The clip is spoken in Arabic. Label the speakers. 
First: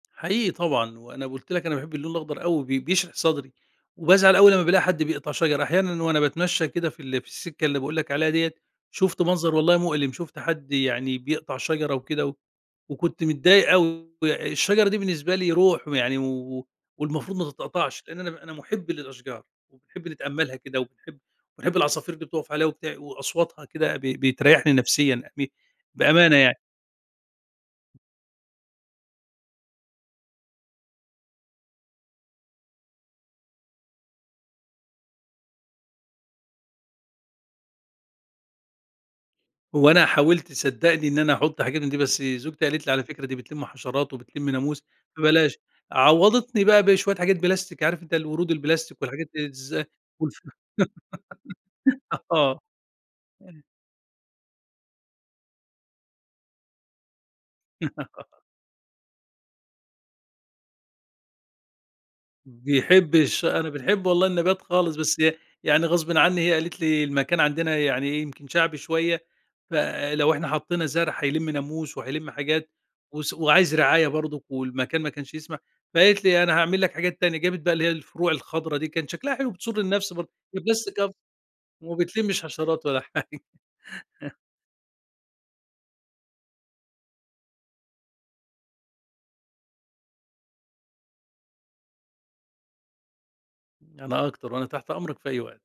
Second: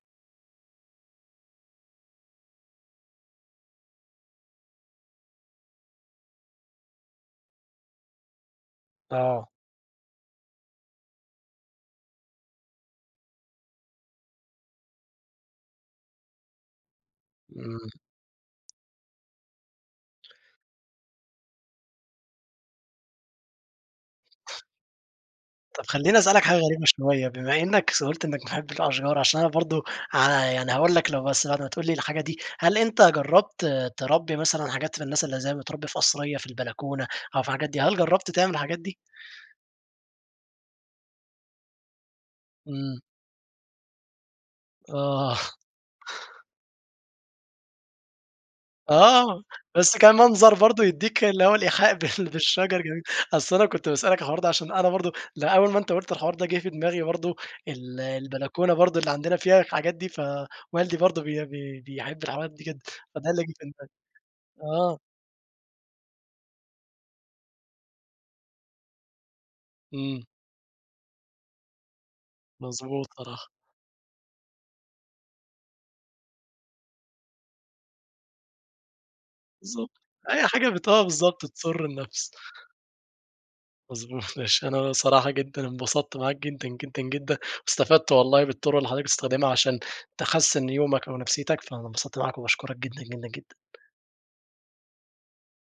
Speaker 1: حقيقي طبعًا، وأنا قُلت لك أنا باحب اللون الأخضر أوي بي بيشرح صدري، وبازعل أوي لما بالاقي حد بيقطع شجر، أحيانًا وأنا باتمشى كده في ال في السكة اللي باقول لك عليها ديَّة، شُفْت
Speaker 2: آه.
Speaker 1: منظر والله مؤلم شُفْت حد يعني بيقطع شجرة وكده، و وكنت متضايق أوي الشجرة دي بالنسبة لي روح يعني و والمفروض ما
Speaker 2: امم.
Speaker 1: تتقطعش لأن أنا أنا مُحب للأشجار، وبنحب أتأملها كده وباحب وبنحب العصافير اللي بتُقَفْ عليها وبتع وأصواتها كده ب بيتريحني نفسيًا ب
Speaker 2: طب خلّيني
Speaker 1: بأمانة
Speaker 2: أسألك حاجة
Speaker 1: يعني.
Speaker 2: غريبة شوية، بما إنك س قُلْت إنك بتحب الأشجار عشان أنا برضه ع يعني هاقول لك لو بس بعد ما تقول لي الحاجة دي، هل أنتَ جربت تربِّي مثلًا حاجات للناس اللي زي بتربي في قصرية في البلكونة، أو في الحاجات دي، هل جربت تعمل الحاجات دي؟
Speaker 1: هو أنا حاولت صدقني إن أنا أحط حاجات من دي بس زوجتي قالت لي:
Speaker 2: امم.
Speaker 1: "على فكرة دي بتلم حشرات، وبتلم ناموس
Speaker 2: آه
Speaker 1: فبلاش" عوضتني بقى بشوية حاجات بلاستيك، عارف أنتَ الورود البلاستيك والحاجات
Speaker 2: آه
Speaker 1: الز؟
Speaker 2: بس كمنظر برضه يدِّيك اللي هو الإيحاء
Speaker 1: [unintelligible]
Speaker 2: بال
Speaker 1: آه.
Speaker 2: بالشجر جميل، أصل
Speaker 1: [unintelligible]
Speaker 2: أنا كنت باسألك على الحوار ده عشان أنا برضه لأ، أول ما أنتَ قُلت الحوار ده جه في دماغي برضه، ال البلكونة برضه اللي عندنا فيها الحاجات دي، فوالدي برضه بي بي بيحب الحاجات دي جدًا،
Speaker 1: بيحب
Speaker 2: فده اللي
Speaker 1: الش
Speaker 2: جه في
Speaker 1: أنا
Speaker 2: دماغي،
Speaker 1: باحب والله النبات خالص،
Speaker 2: آه.
Speaker 1: بس ي يعني غصبٍ عني هي قالت لي المكان عندنا يعني يمكن شعبي شوية،
Speaker 2: امم.
Speaker 1: فلو إحنا حطينا زرع هيلم ناموس، وهيلم حاجات
Speaker 2: مضبوط
Speaker 1: وس
Speaker 2: صراحة.
Speaker 1: وعايز رعاية برضه والمكان ما كانش يسمح، فقالت لي: "أنا هاعمل لك حاجات تانية" جابت بقى اللي هي الفروع الخضرا دي، كان شكلها حلو بتسر
Speaker 2: بالضبط
Speaker 1: النفس برضه
Speaker 2: أي حاجة بت
Speaker 1: وبلاستيك
Speaker 2: آه
Speaker 1: آه،
Speaker 2: بالضبط تسر
Speaker 1: وما
Speaker 2: النفس.
Speaker 1: بتلمش حشرات ولا حاجة
Speaker 2: مضبوط ماشي أنا صراحة جدًا انبسطت معاك جدًا، جدًا، جدًا واستفدت والله بالطرق اللي حضرتك بتستخدمها عشان تحسن يومك أو نفسيتك، فأنا انبسطت معاك وباشكرك جدًا، جدًا، جدًا.
Speaker 1: أنا أكتر، وأنا تحت أمرك في أي وقت.